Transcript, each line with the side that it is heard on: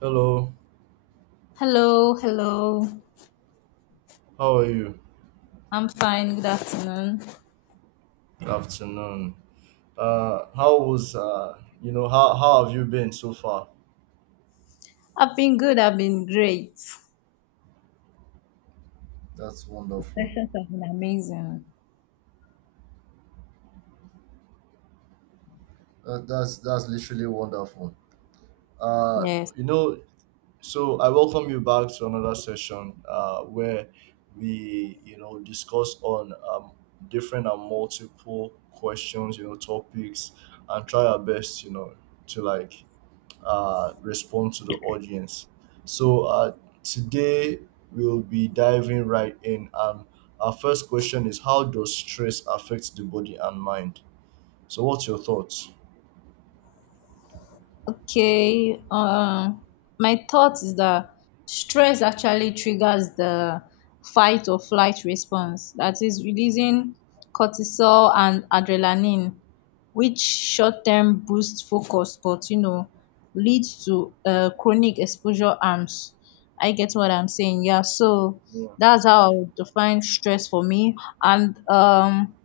right: Hello,
left: Hello, hello.
right: how are you?
left: I'm fine. Good afternoon.
right: Good afternoon. How was you know, how have you been so far?
left: I've been good. I've been great.
right: That's
left: The
right: wonderful.
left: sessions have been amazing.
right: That's literally wonderful. Uh,
left: Yes.
right: you know, so I welcome you back to another session where we discuss on different and multiple questions, topics, and try our best, to like respond to the audience. So today we'll be diving right in. Our first question is, how does stress affect the body and mind? So what's your thoughts?
left: Okay, my thought is that stress actually triggers the fight or flight response, that is, releasing cortisol and adrenaline, which short term boosts focus, but leads to chronic exposure arms. I get what I'm saying. Yeah, so
right: Yeah.
left: that's how I would define stress for me. And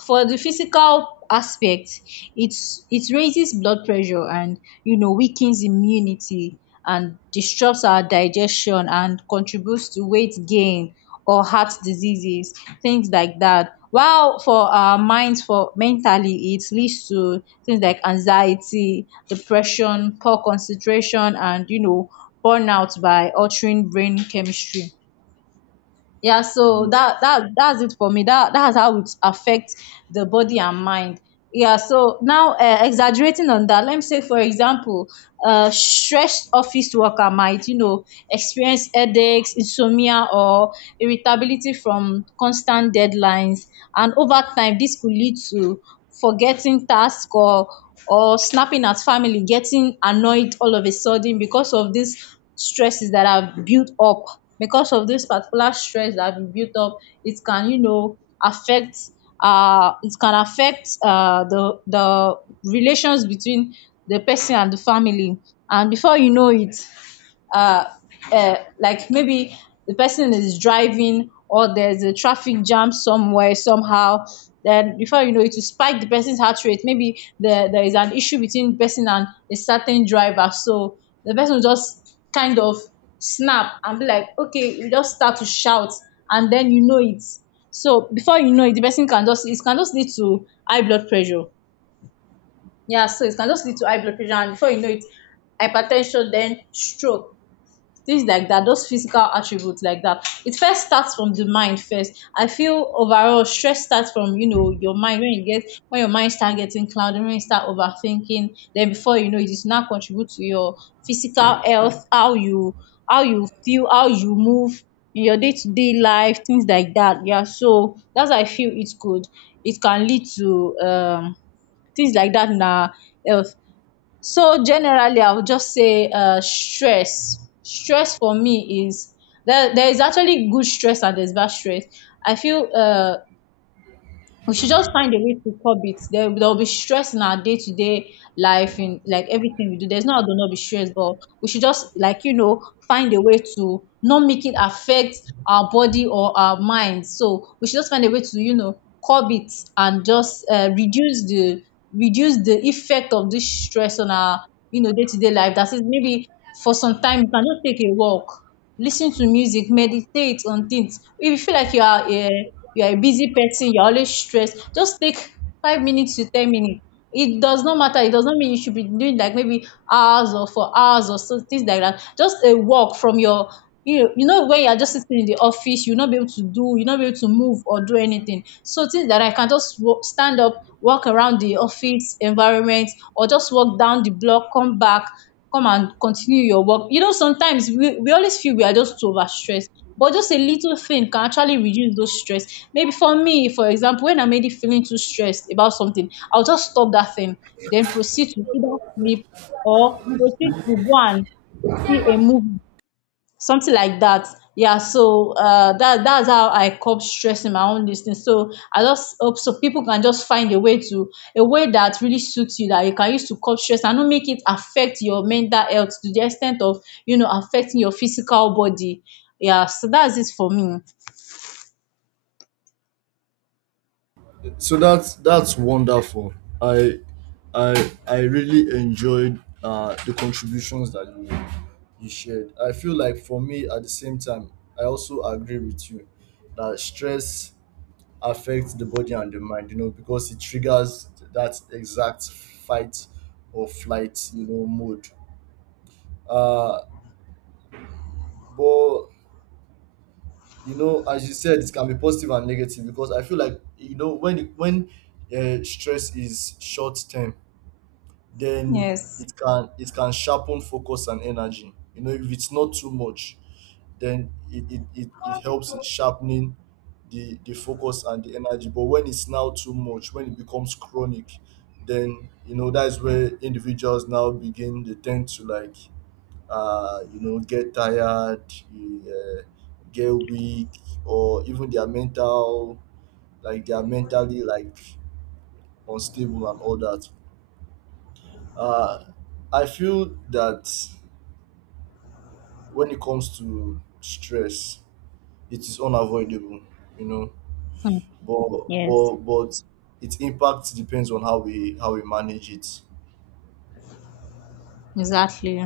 left: for the physical aspect it raises blood pressure and weakens immunity and disrupts our digestion and contributes to weight gain or heart diseases, things like that. While for our minds, for mentally, it leads to things like anxiety, depression, poor concentration, and burnout by altering brain chemistry. Yeah, so
right: Mm.
left: that's it for me. That's how it affects the body and mind. Yeah, so now, exaggerating on that, let me say for example, stressed office worker might experience headaches, insomnia, or irritability from constant deadlines, and over time this could lead to forgetting tasks or snapping at family, getting annoyed all of a sudden because of this stresses that have built up. Because of this particular stress that have built up, it can affect, it can affect the relations between the person and the family. And before you know it, uh, like maybe the person is driving or there's a traffic jam somewhere somehow, then before you know it will spike the person's heart rate. Maybe there is an issue between the person and a certain driver, so the person will just kind of snap and be like okay, you just start to shout. And then you know it, so before you know it the person can just, it can just lead to high blood pressure. Yeah, so it can just lead to high blood pressure, and before you know it, hypertension, then stroke, things like that, those physical attributes like that. It first starts from the mind first. I feel overall stress starts from your mind, when you get, when your mind start getting cloudy, when you start overthinking. Then before you know it's now contribute to your physical health, how you, how you feel, how you move in your day to day life, things like that. Yeah, so that's how I feel it could, it can lead to things like that in our health. So generally, I would just say, stress. Stress for me is there. There is actually good stress and there's bad stress. I feel, we should just find a way to curb it. There will be stress in our day to day life, in like everything we do. There's no how to not be stressed, but we should just find a way to not make it affect our body or our mind. So we should just find a way to curb it, and just reduce the, reduce the effect of this stress on our day to day life. That is, maybe for some time you can just take a walk, listen to music, meditate on things. If you feel like you are, you are a busy person, you're always stressed, just take 5 minutes to 10 minutes. It does not matter, it does not mean you should be doing like maybe hours or for hours or so, things like that. Just a walk from your, when you're just sitting in the office you'll not be able to do, you'll not be able to move or do anything, so things like that, I can just stand up, walk around the office environment, or just walk down the block, come back, come and continue your work. You know, sometimes we always feel we are just overstressed, but just a little thing can actually reduce those stress. Maybe for me, for example, when I'm already feeling too stressed about something, I'll just stop that thing, then proceed to either sleep or proceed to go and see a movie, something like that. Yeah, so that's how I cope stress in my own listening. So I just hope so people can just find a way to, a way that really suits you that you can use to cope stress and not make it affect your mental health to the extent of affecting your physical body. Yeah, so that's it for me.
right: So that's wonderful. I I really enjoyed the contributions that you shared. I feel like for me at the same time, I also agree with you that stress affects the body and the mind, because it triggers that exact fight or flight, mode. Uh, but as you said, it can be positive and negative because I feel like when stress is short term, then
left: Yes.
right: it can sharpen focus and energy. You know, if it's not too much, then it helps in sharpening the focus and the energy. But when it's now too much, when it becomes chronic, then that's where individuals now begin. They tend to like, get tired, uh, get weak, or even their mental, like they are mentally like unstable and all that. Uh, I feel that when it comes to stress, it is unavoidable. You know,
left: Hmm.
right: but
left: Yes.
right: but its impact depends on how we manage it.
left: Exactly.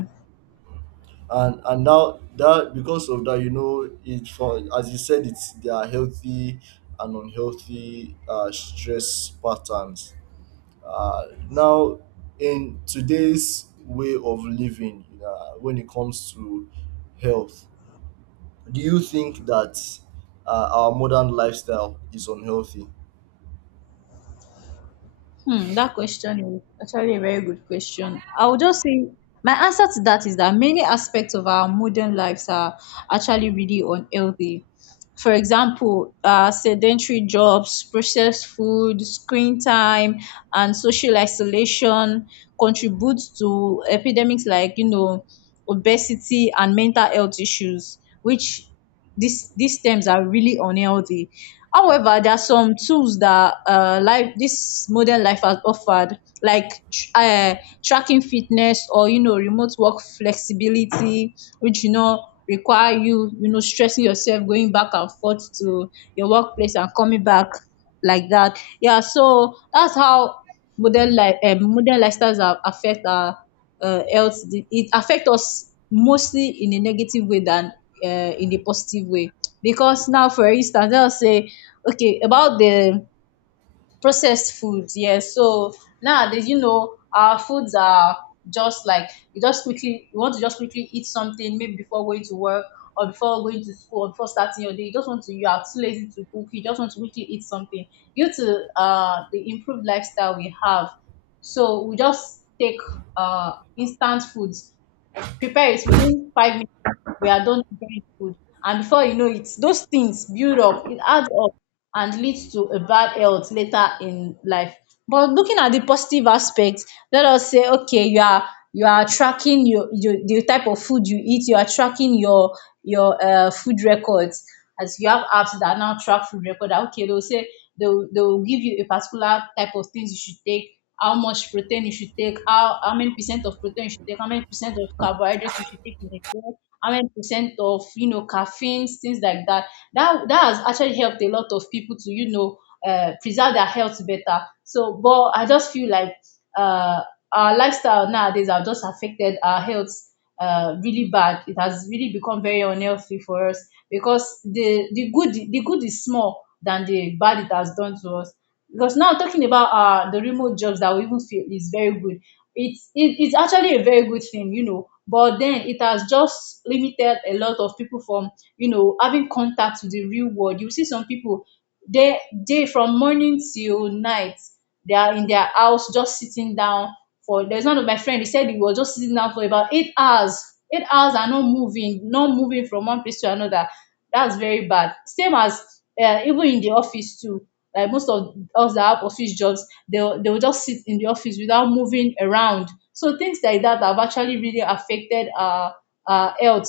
right: And now that, because of that, it for as you said, it's there are healthy and unhealthy stress patterns. uh, Now, in today's way of living, when it comes to health, do you think that our modern lifestyle is unhealthy?
left: Hmm, that question is actually a very good question. I would just say my answer to that is that many aspects of our modern lives are actually really unhealthy. For example, sedentary jobs, processed food, screen time, and social isolation contribute to epidemics like obesity and mental health issues, which these terms are really unhealthy. However, there are some tools that life, this modern life has offered, like um tracking fitness or remote work flexibility, which require you, you know stressing yourself going back and forth to your workplace and coming back like that. Yeah, so that's how modern life, modern lifestyles are affect our health. The- it affect us mostly in a negative way than in a positive way. Because now for instance, let us say, okay, about the processed foods, yes. So nowadays, you know, our foods are just like, you just quickly, you want to just quickly eat something maybe before going to work, or before going to school, or before starting your day, you just want to, you are too lazy to cook, you just want to quickly eat something due to the improved lifestyle we have. So we just take instant foods, prepare it within 5 minutes, we are done preparing the food, and before you know it those things build up, it adds up, and leads to a bad health later in life. But looking at the positive aspect, let us say okay, you are, you are tracking your the type of food you eat, you are tracking your food records, as you have apps that now track food record, that okay, they'll say, they'll give you a particular type of things you should take, how much protein you should take, how many percent of protein you should take, how many percent of carbohydrates you should take in a day, how many percent of caffeines, things like that. That has actually helped a lot of people to preserve their health better. So, but I just feel like, uh, our lifestyle nowadays have just affected our health really bad. It has really become very unhealthy for us, because the good is small than the bad it has done to us. Because now talking about, the remote jobs that we even feel is very good. It's it's actually a very good thing, you know. But then it has just limited a lot of people from having contact with the real world. You see some people, they they from morning till night, they are in their house just sitting down. For There's one of my friend, he said he was just sitting down for about 8 hours. 8 hours and not moving, not moving from one place to another. That's very bad. Same as, even in the office too. Like most of us that have office jobs, they will just sit in the office without moving around. So things like that have actually really affected our health.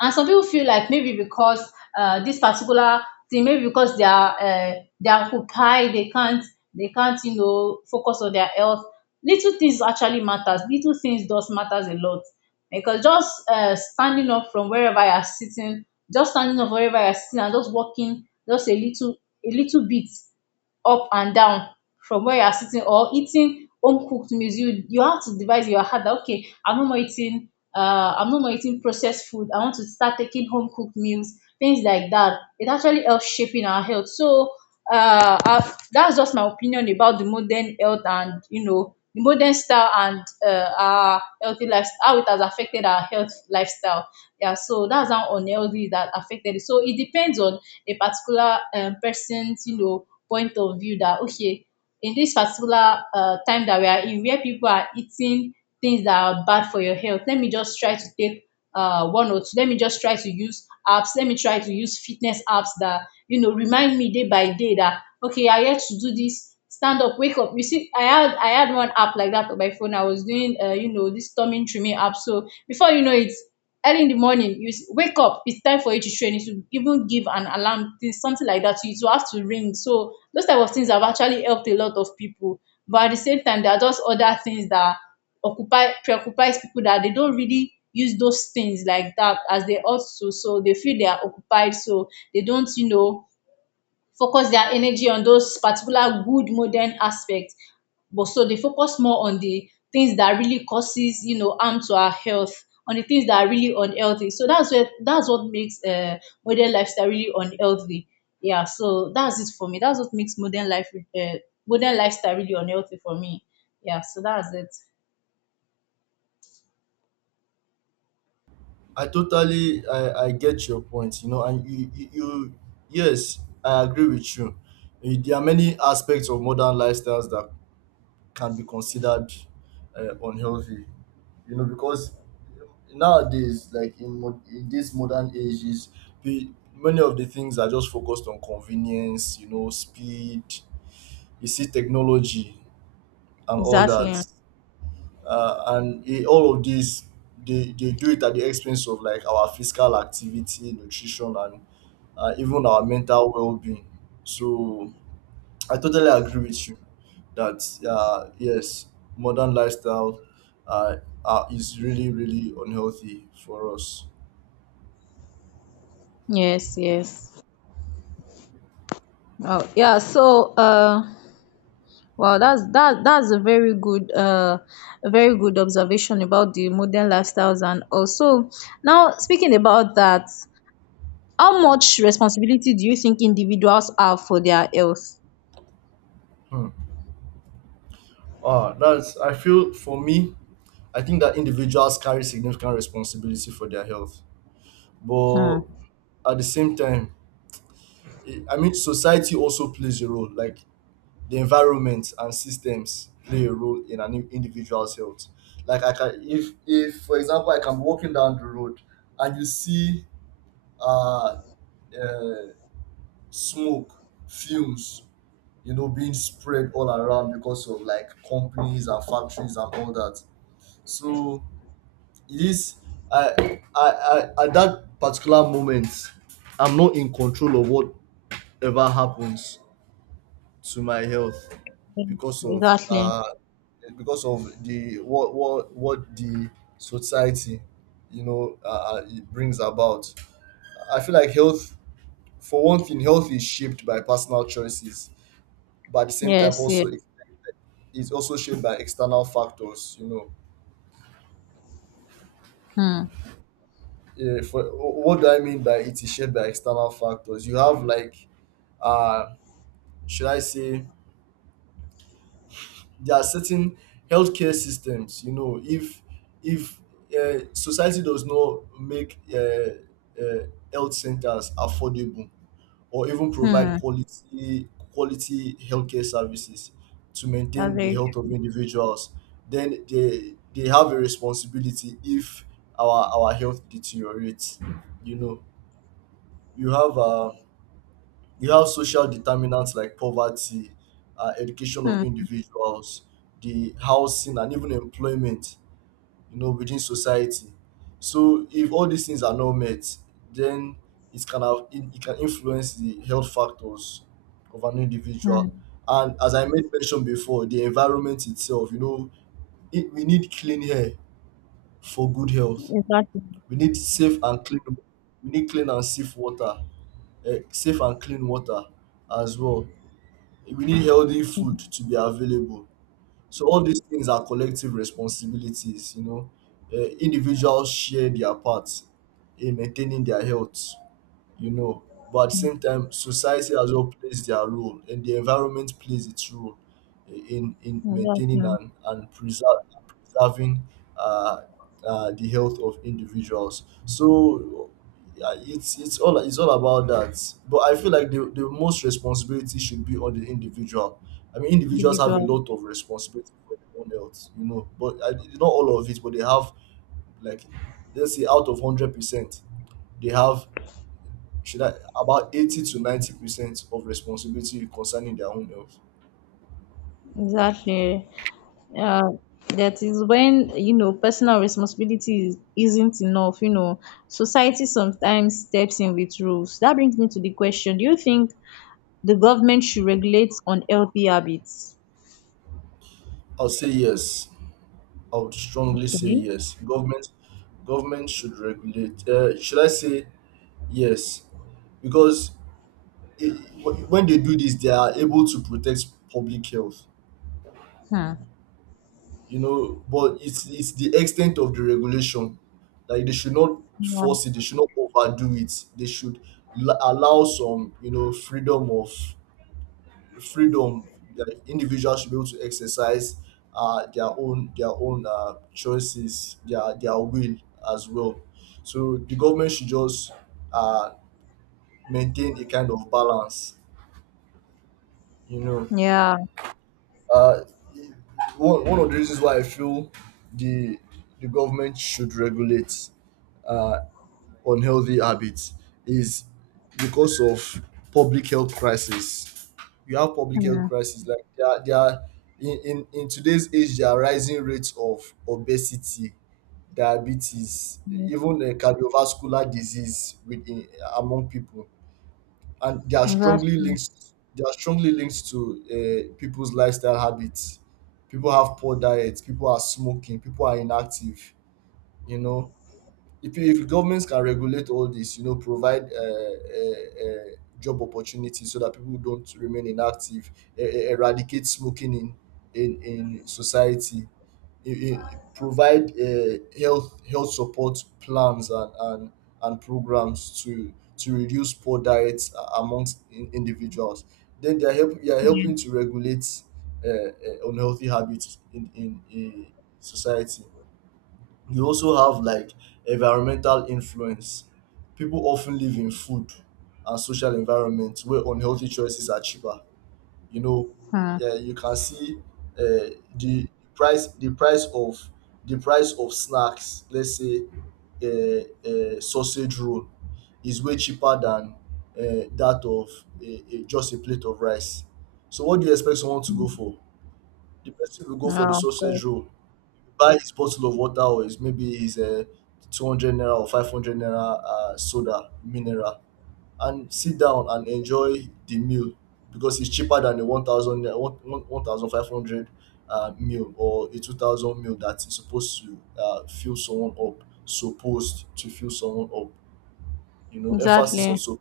left: And some people feel like, maybe because this particular thing, maybe because they are occupied, they can't focus on their health. Little things actually matters, little things does matters a lot, because just standing up from wherever you are sitting, just standing up wherever you are sitting and just walking just a little bit up and down from where you are sitting, or eating home cooked meals. You have to devise in your heart that, okay, I'm no more eating, I'm no more eating processed food, I want to start taking home cooked meals. Things like that, it actually helps shaping our health. So that's just my opinion about the modern health and, the modern style, and our healthy lifestyle, how it has affected our health lifestyle. Yeah, so that's how unhealthy that affected it. So it depends on a particular person's point of view, that okay, in this particular time that we are in, where people are eating things that are bad for your health, let me just try to take one or two. Let me just try to use apps let me try to use fitness apps that remind me day by day, that okay, I have to do this, stand up, wake up. You see, I had one app like that on my phone. I was doing, this storming trimming app, so before you know it, early in the morning you wake up, it's time for you to train. It will even give an alarm thing, something like that. So it will have to ring. So those type of things have actually helped a lot of people. But at the same time, there are just other things that occupy preoccupies people, that they don't really use those things like that as they ought to. So they feel they are occupied, so they don't focus their energy on those particular good modern aspects. But so they focus more on the things that really causes, harm to our health, on the things that are really unhealthy. So that's what makes modern lifestyle really unhealthy. Yeah, so that's it for me. That's what makes uh, modern lifestyle really unhealthy for me. Yeah, so that's it.
right: I get your point, you know, and you yes, I agree with you. There are many aspects of modern lifestyles that can be considered unhealthy, you know, because nowadays, like in this modern ages, pe- many of the things are just focused on convenience, you know, speed, you see technology and all that,
left: Exactly.
right: and all of these, they do it at the expense of like our physical activity, nutrition, and even our mental well-being. So I totally agree with you that yes, modern lifestyle uh, is really really unhealthy for us.
left: Yes, yes. Oh, yeah. So wow, that's a very good observation about the modern lifestyles. And also, now speaking about that, how much responsibility do you think individuals have for their health?
right: hmm. Ah, that's I feel for me, I think that individuals carry significant responsibility for their health,
left: Hmm.
right: but at the same time, I mean, society also plays a role, like the environment and systems play a role in an individual's health. Like I can, if for example, I can be walking down the road and you see uh, uh smoke fumes, you know, being spread all around because of like companies and factories and all that. So it is I I, I at that particular moment, I'm not in control of whatever happens to my health because of
left: Exactly.
right: uh because of the what the society, you know, it brings about. I feel like health— for one thing, health is shaped by personal choices, but at the same time
left: Yes, yeah.
right: also it's also shaped by external factors, you know.
left: Hmm.
right: For, what do I mean by it is shaped by external factors? You have like, uh should I say, there are certain healthcare systems. You know, if if society does not make health centers affordable or even provide
left: Hmm.
right: quality healthcare services to
left: That's
right: maintain the
left: very
right: health of individuals, then they have a responsibility if our health deteriorates, you know. you have uh, You have social determinants like poverty, education
left: true.
right: of
left: Hmm.
right: individuals, the housing, and even employment, you know, within society. So, if all these things are not met, then it can influence the health factors of an individual.
left: Hmm.
right: And as I made mention before, the environment itself, you know, we need clean air for good health.
left: Exactly.
right: We need safe and clean— we need clean and safe water, safe and clean water as well. We need healthy food
left: Hmm.
right: to be available. So all these things are collective responsibilities, you know. Individuals share their part in maintaining their health, you know. But at the same time, society as well plays their role, and the environment plays its role in maintaining
left: Exactly.
right: and preserving uh, the health of individuals. So yeah, it's all about that. But I feel like the most responsibility should be on the individual. I mean, individuals have a
left: Individual.
right: lot of responsibility for their own health, you know. But not all of it, but they have, like, let's say, out of 100%, they have should I about 80% to 90% of responsibility concerning their own health.
left: Exactly. uh, that is when, you know, personal responsibility isn't enough, you know. Society sometimes steps in with rules. That brings me to the question, do you think the government should regulate unhealthy habits?
right: I will say yes. I would strongly say
left: Okay.
right: yes. Government should regulate. Should I say yes? Because it, when they do this, they are able to protect public health.
left: Hmm.
right: You know, but it's the extent of the regulation. Like they should not
left: yeah
right: force it. They should not overdo it. They should allow some, freedom of— freedom, like individuals should be able to exercise their own choices, their will as well. So the government should just uh, maintain a kind of balance, you know.
left: yeah
right: Uh, one, one of the reasons why I feel the the government should regulate uh, unhealthy habits is because of public health crisis. You have public health
left: hmm.
right: crisis like there are in today's age there are rising rates of obesity, diabetes,
left: Yeah.
right: even cardiovascular disease, within among people, and they are strongly
left: Exactly.
right: linked. They are strongly linked to people's lifestyle habits. People have poor diets. People are smoking. People are inactive. You know, if governments can regulate all this, you know, provide job opportunities so that people don't remain inactive, eradicate smoking in society, provide health health support plans and programs to reduce poor diets amongst individuals. Then you are
left: Yeah.
right: helping to regulate unhealthy habits in society. You also have like environmental influence. People often live in food and social environments where unhealthy choices are cheaper. You know,
left: Hmm.
right: yeah, you can see uh, the price, the price of the price of snacks. Let's say a sausage roll is way cheaper than that of just a plate of rice. So what do you expect someone to go for? The person will go for the
left: Yeah, of
right: sausage
left: course.
right: roll, buy his bottle of water, or his 200 naira or 500 naira soda mineral, and sit down and enjoy the meal because it's cheaper than the 1000 meal, or a 2000 meal that is supposed to fill someone up, you know, emphasis on.
left: Exactly.
right: So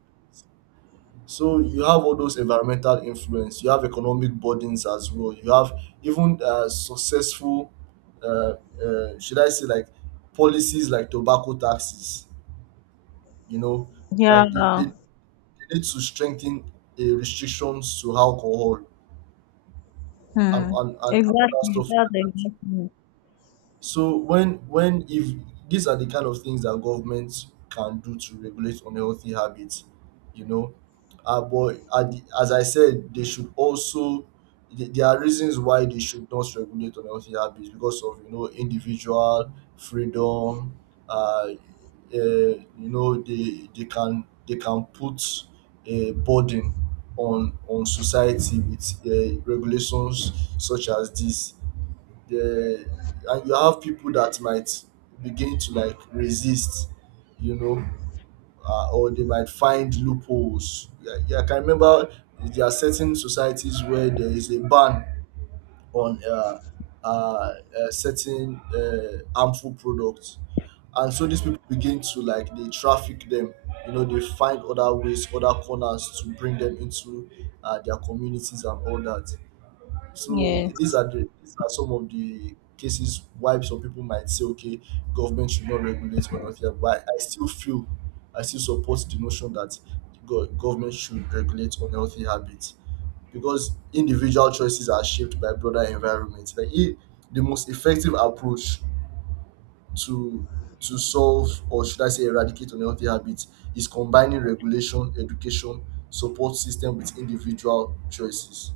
right: so you have all those environmental influence, you have economic burdens as well. You have even successful, uh, should I say, like, policies like tobacco taxes. You know,
left: Yeah.
right: like they need to strengthen the restrictions to alcohol
left: Hmm.
right: and other
left: Exactly,
right: stuff.
left: that's exactly.
right: So when if these are the kind of things that government can do to regulate unhealthy habits, you know. But as I said, they should also— there are reasons why they should not regulate unhealthy habits because of, individual freedom. Uh, you know, they can put a burden on society with regulations such as this, the and you have people that might begin to like resist, you know, or they might find loopholes. Yeah, yeah, I can remember there are certain societies where there is a ban on uh, certain harmful products, and so these people begin to like they traffic them, you know, they find other ways, other corners, to bring them into their communities and all that. So
left: Yes,
right: these are some of the cases why some people might say, okay, government should not regulate, or not here. But I still support the notion that government should regulate unhealthy habits because individual choices are shaped by broader environment. Like, if the most effective approach to to solve, or should I say eradicate, unhealthy habits is combining regulation, education, support system with individual choices.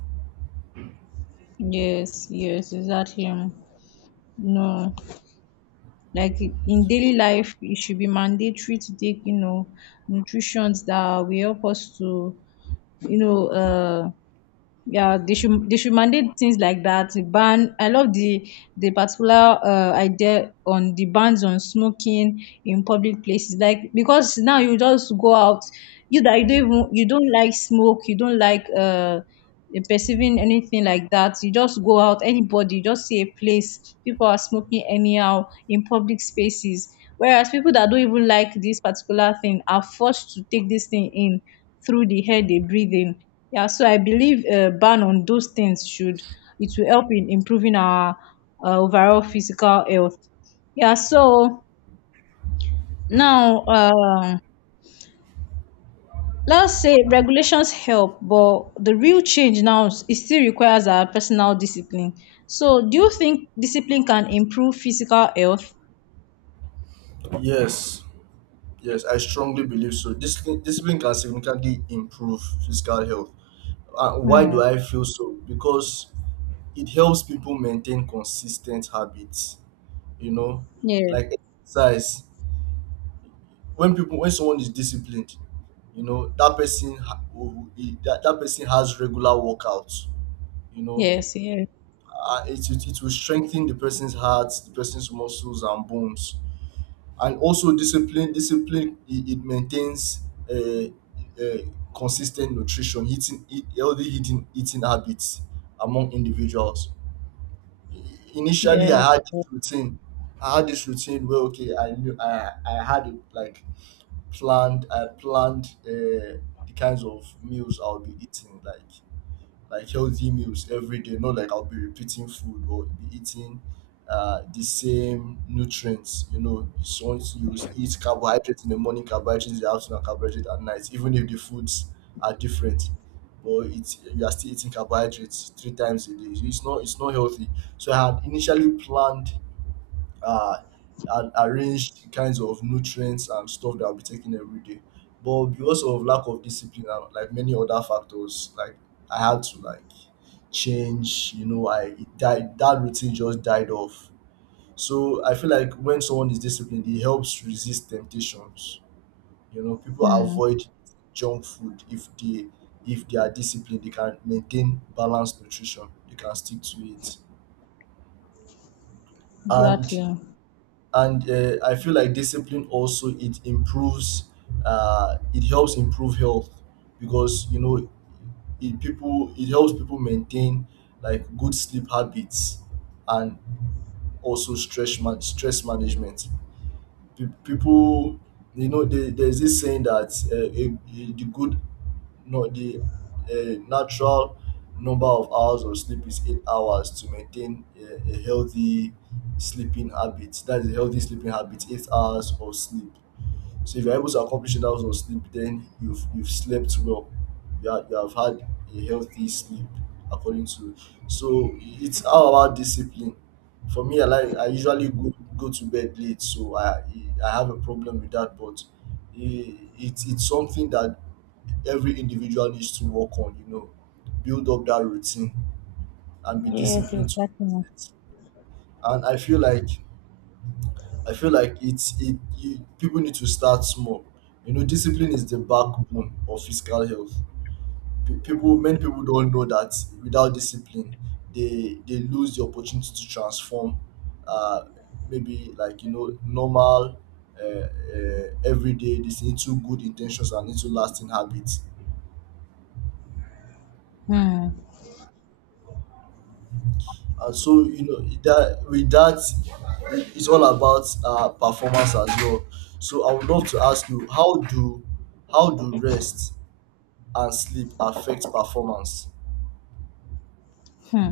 left: yes. Yes, exactly. No. Like in daily life, it should be mandatory to take, nutritions that will help us to, you know, uh yeah, they should mandate things like that. Ban! I love the particular idea on the bans on smoking in public places. Like, because now you just go out, you that you don't even, you don't like smoke, you don't like perceiving anything like that. You just go out, anybody, you just see a place, people are smoking anyhow in public spaces, whereas people that don't even like this particular thing are forced to take this thing in through the air they breathe in. Yeah, so I believe a ban on those things should it will help in improving our overall physical health. Yeah, so now let's say regulations help, but the real change now it still requires our personal discipline. So do you think discipline can improve physical health?
right: Yes. Yes, I strongly believe so. Discipline can significantly improve physical health. Why do
left: Hmm.
right: I feel so? Because it helps people maintain consistent habits. You know,
left: Yeah.
right: like exercise. When someone is disciplined, you know that person ha- will- that, that person has regular workouts. You know,
left: Yes. Yes.
right: it will strengthen the person's heart, the person's muscles and bones. And also discipline it maintains uh, uh, consistent nutrition— healthy eating habits among individuals. Initially, I
left: Yes.
right: had this routine— where okay, I knew I had it like planned. I planned the kinds of meals I'll be eating, like healthy meals every day, not like I'll be repeating food or be eating the same nutrients, you know. So once you eat carbohydrates in the morning, carbohydrates in the afternoon, and carbohydrates at night, even if the foods are different, but it's you are still eating carbohydrates three times a day, it's not healthy. So I had initially planned uh, and arranged kinds of nutrients and stuff that I'll be taking every day. But because of lack of discipline and like many other factors, like I had to like change, you know, I it died that routine just died off. So I feel like when someone is disciplined, it helps resist temptations. You know, people
left: Hmm.
right: avoid junk food. If they are disciplined, they can maintain balanced nutrition, they can stick to it. And
left: Exactly.
right: and I feel like discipline also— it helps improve health because, you know, it helps people maintain like good sleep habits, and also stress management. People, you know, there's this saying that the good no the natural number of hours of sleep is 8 hours, to maintain a healthy sleeping habit. That's a healthy sleeping habit— 8 hours of sleep. So if you're able to accomplish 8 hours of sleep, then you've slept well. You have had a healthy sleep, according to. So it's all about discipline. For me, I usually go to bed late, so I have a problem with that. But it's something that every individual needs to work on. You know, build up that routine and be
left: Yes.
right: disciplined to
left: Exactly.
right: it. And I feel like people need to start small. You know, discipline is the backbone of physical health. Many people don't know that without discipline, they lose the opportunity to transform. Uh, Maybe, like, you know, normal, everyday— this into good intentions and into lasting habits.
left: Hmm.
right: And so you know that with that, it's all about performance as well. So I would love to ask you, how do rest and sleep affect performance?
left: Hmm.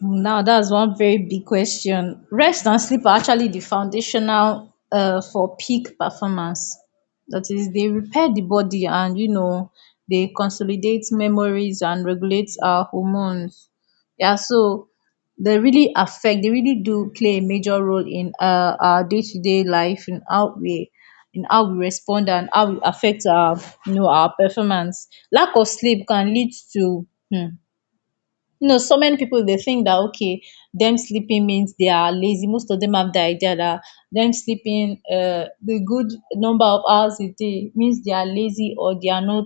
left: Now that's one very big question. Rest and sleep are actually the foundational for peak performance. That is, they repair the body, and, they consolidate memories and regulate our hormones. Yeah, so they really affect. They really do play a major role in, our day to day life, in how we respond and how we affect our you know our performance. Lack of sleep can lead to. hmm, you know, so many people, they think that okay, them sleeping means they are lazy. Most of them have the idea that them sleeping, the good number of hours a day, means they are lazy, or they are not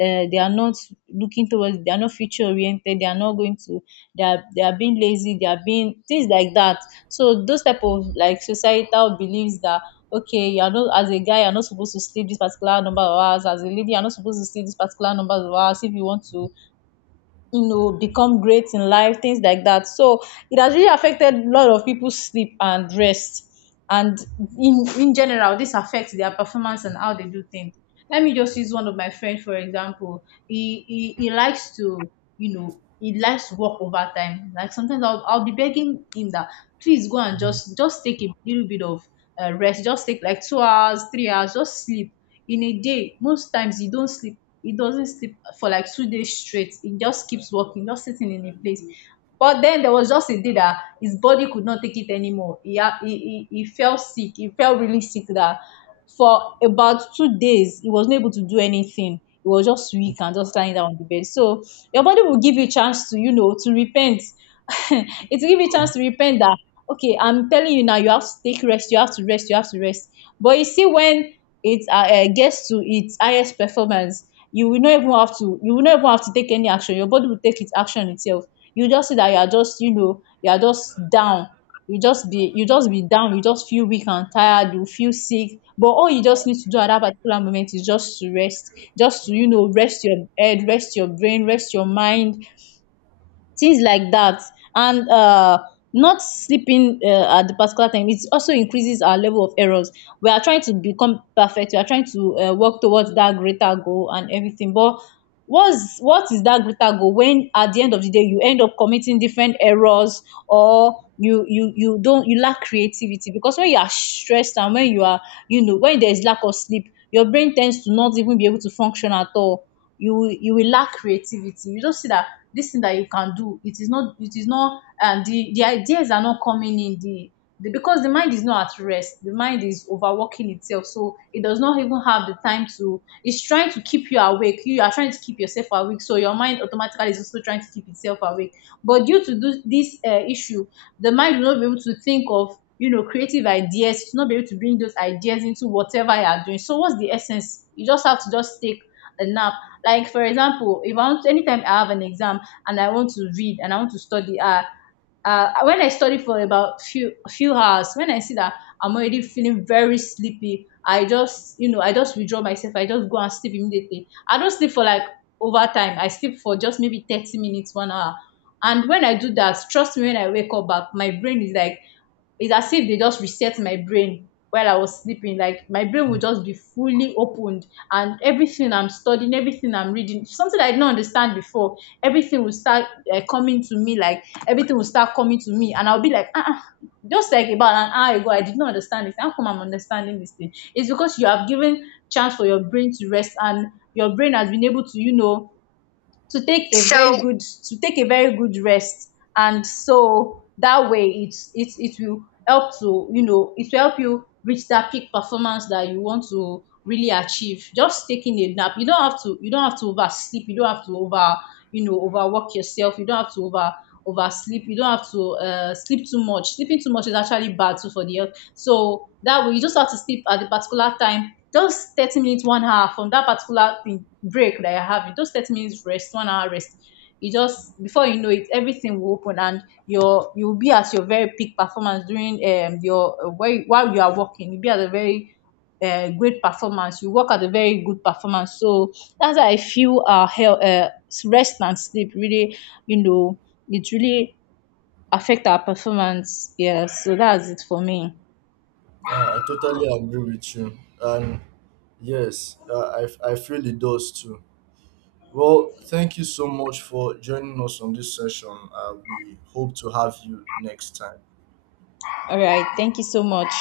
left: uh, they are not looking towards, they are not future oriented, they are not going to they are being lazy, they are being things like that. So those type of like societal beliefs that, okay, you're not, as a guy you're not supposed to sleep this particular number of hours, as a lady you're not supposed to sleep this particular number of hours, if you want to become great in life, things like that. So it has really affected a lot of people's sleep and rest. And in general, this affects their performance and how they do things. Let me just use one of my friends for example. He likes to, he likes to work overtime. Like sometimes I'll be begging him that please go and just take a little bit of rest, just take like 2 hours, 3 hours, just sleep in a day. Most times you don't sleep, it doesn't sleep for like 2 days straight. It just keeps walking, just sitting in a place. But then there was just a day that his body could not take it anymore. He fell sick. He felt really sick that for about 2 days, he wasn't able to do anything. He was just weak and just lying down on the bed. So your body will give you a chance to, to repent. It will give you a chance to repent, that okay, I'm telling you now, you have to take rest, you have to rest, you have to rest. But you see, when it gets to its highest performance, you will not even have to take any action. Your body will take its action itself. You just see that you are just, you are just down, you just be down, you just feel weak and tired, you feel sick. But all you just need to do at that particular moment is just to rest, just to, rest your head, rest your brain, rest your mind, things like that. And not sleeping at the particular time, it also increases our level of errors. We are trying to become perfect, we are trying to work towards that greater goal and everything. But what is that greater goal, when at the end of the day you end up committing different errors, or you don't you lack creativity. Because when you are stressed and when you are, when there is lack of sleep, your brain tends to not even be able to function at all. You will lack creativity. You don't see that this thing that you can do, it is not, it is not, and the ideas are not coming in the, because the mind is not at rest. The mind is overworking itself, so it does not even have the time to, it's trying to keep you awake. You are trying to keep yourself awake, so your mind automatically is also trying to keep itself awake. But due to this issue, the mind will not be able to think of, creative ideas, to not be able to bring those ideas into whatever you are doing. So what's the essence? You just have to just take a nap. Like for example, if I want anytime I have an exam and I want to read and I want to study. When I study for about few hours, when I see that I'm already feeling very sleepy, I just, I just withdraw myself. I just go and sleep immediately. I don't sleep for like overtime. I sleep for just maybe 30 minutes, 1 hour. And when I do that, trust me, when I wake up back, my brain is like, it's as if they just reset my brain while I was sleeping. Like my brain would just be fully opened, and everything I'm studying, everything I'm reading, something I didn't understand before, everything will start coming to me. Like everything will start coming to me, and I'll be like, ah, ah. Just like about an hour ago, I did not understand this. How come I'm understanding this thing? It's because you have given chance for your brain to rest, and your brain has been able to, you know, to take a so, very So good to take a very good rest. And so that way, it will help to, it will help you reach that peak performance that you want to really achieve. Just taking a nap, you don't have to oversleep, you don't have to over overwork yourself, you don't have to oversleep, you don't have to sleep too much. Sleeping too much is actually bad too for the health. So that way, you just have to sleep at the particular time. Those 30 minutes, 1 hour, from that particular thing, break that you're having, those 30 minutes rest, 1 hour rest, you just, before you know it, everything will open. And your you'll be at your very peak performance during, while you are working. You'll be at a very great performance, you work at a very good performance. So that's how I feel our health, rest and sleep really, you know, it really affect our performance. Yeah, so that's it for me.
right: Yeah, I totally agree with you. And yes, I feel it does too. Well, thank you so much for joining us on this session. We hope to have you next time.
left: All right, thank you so much.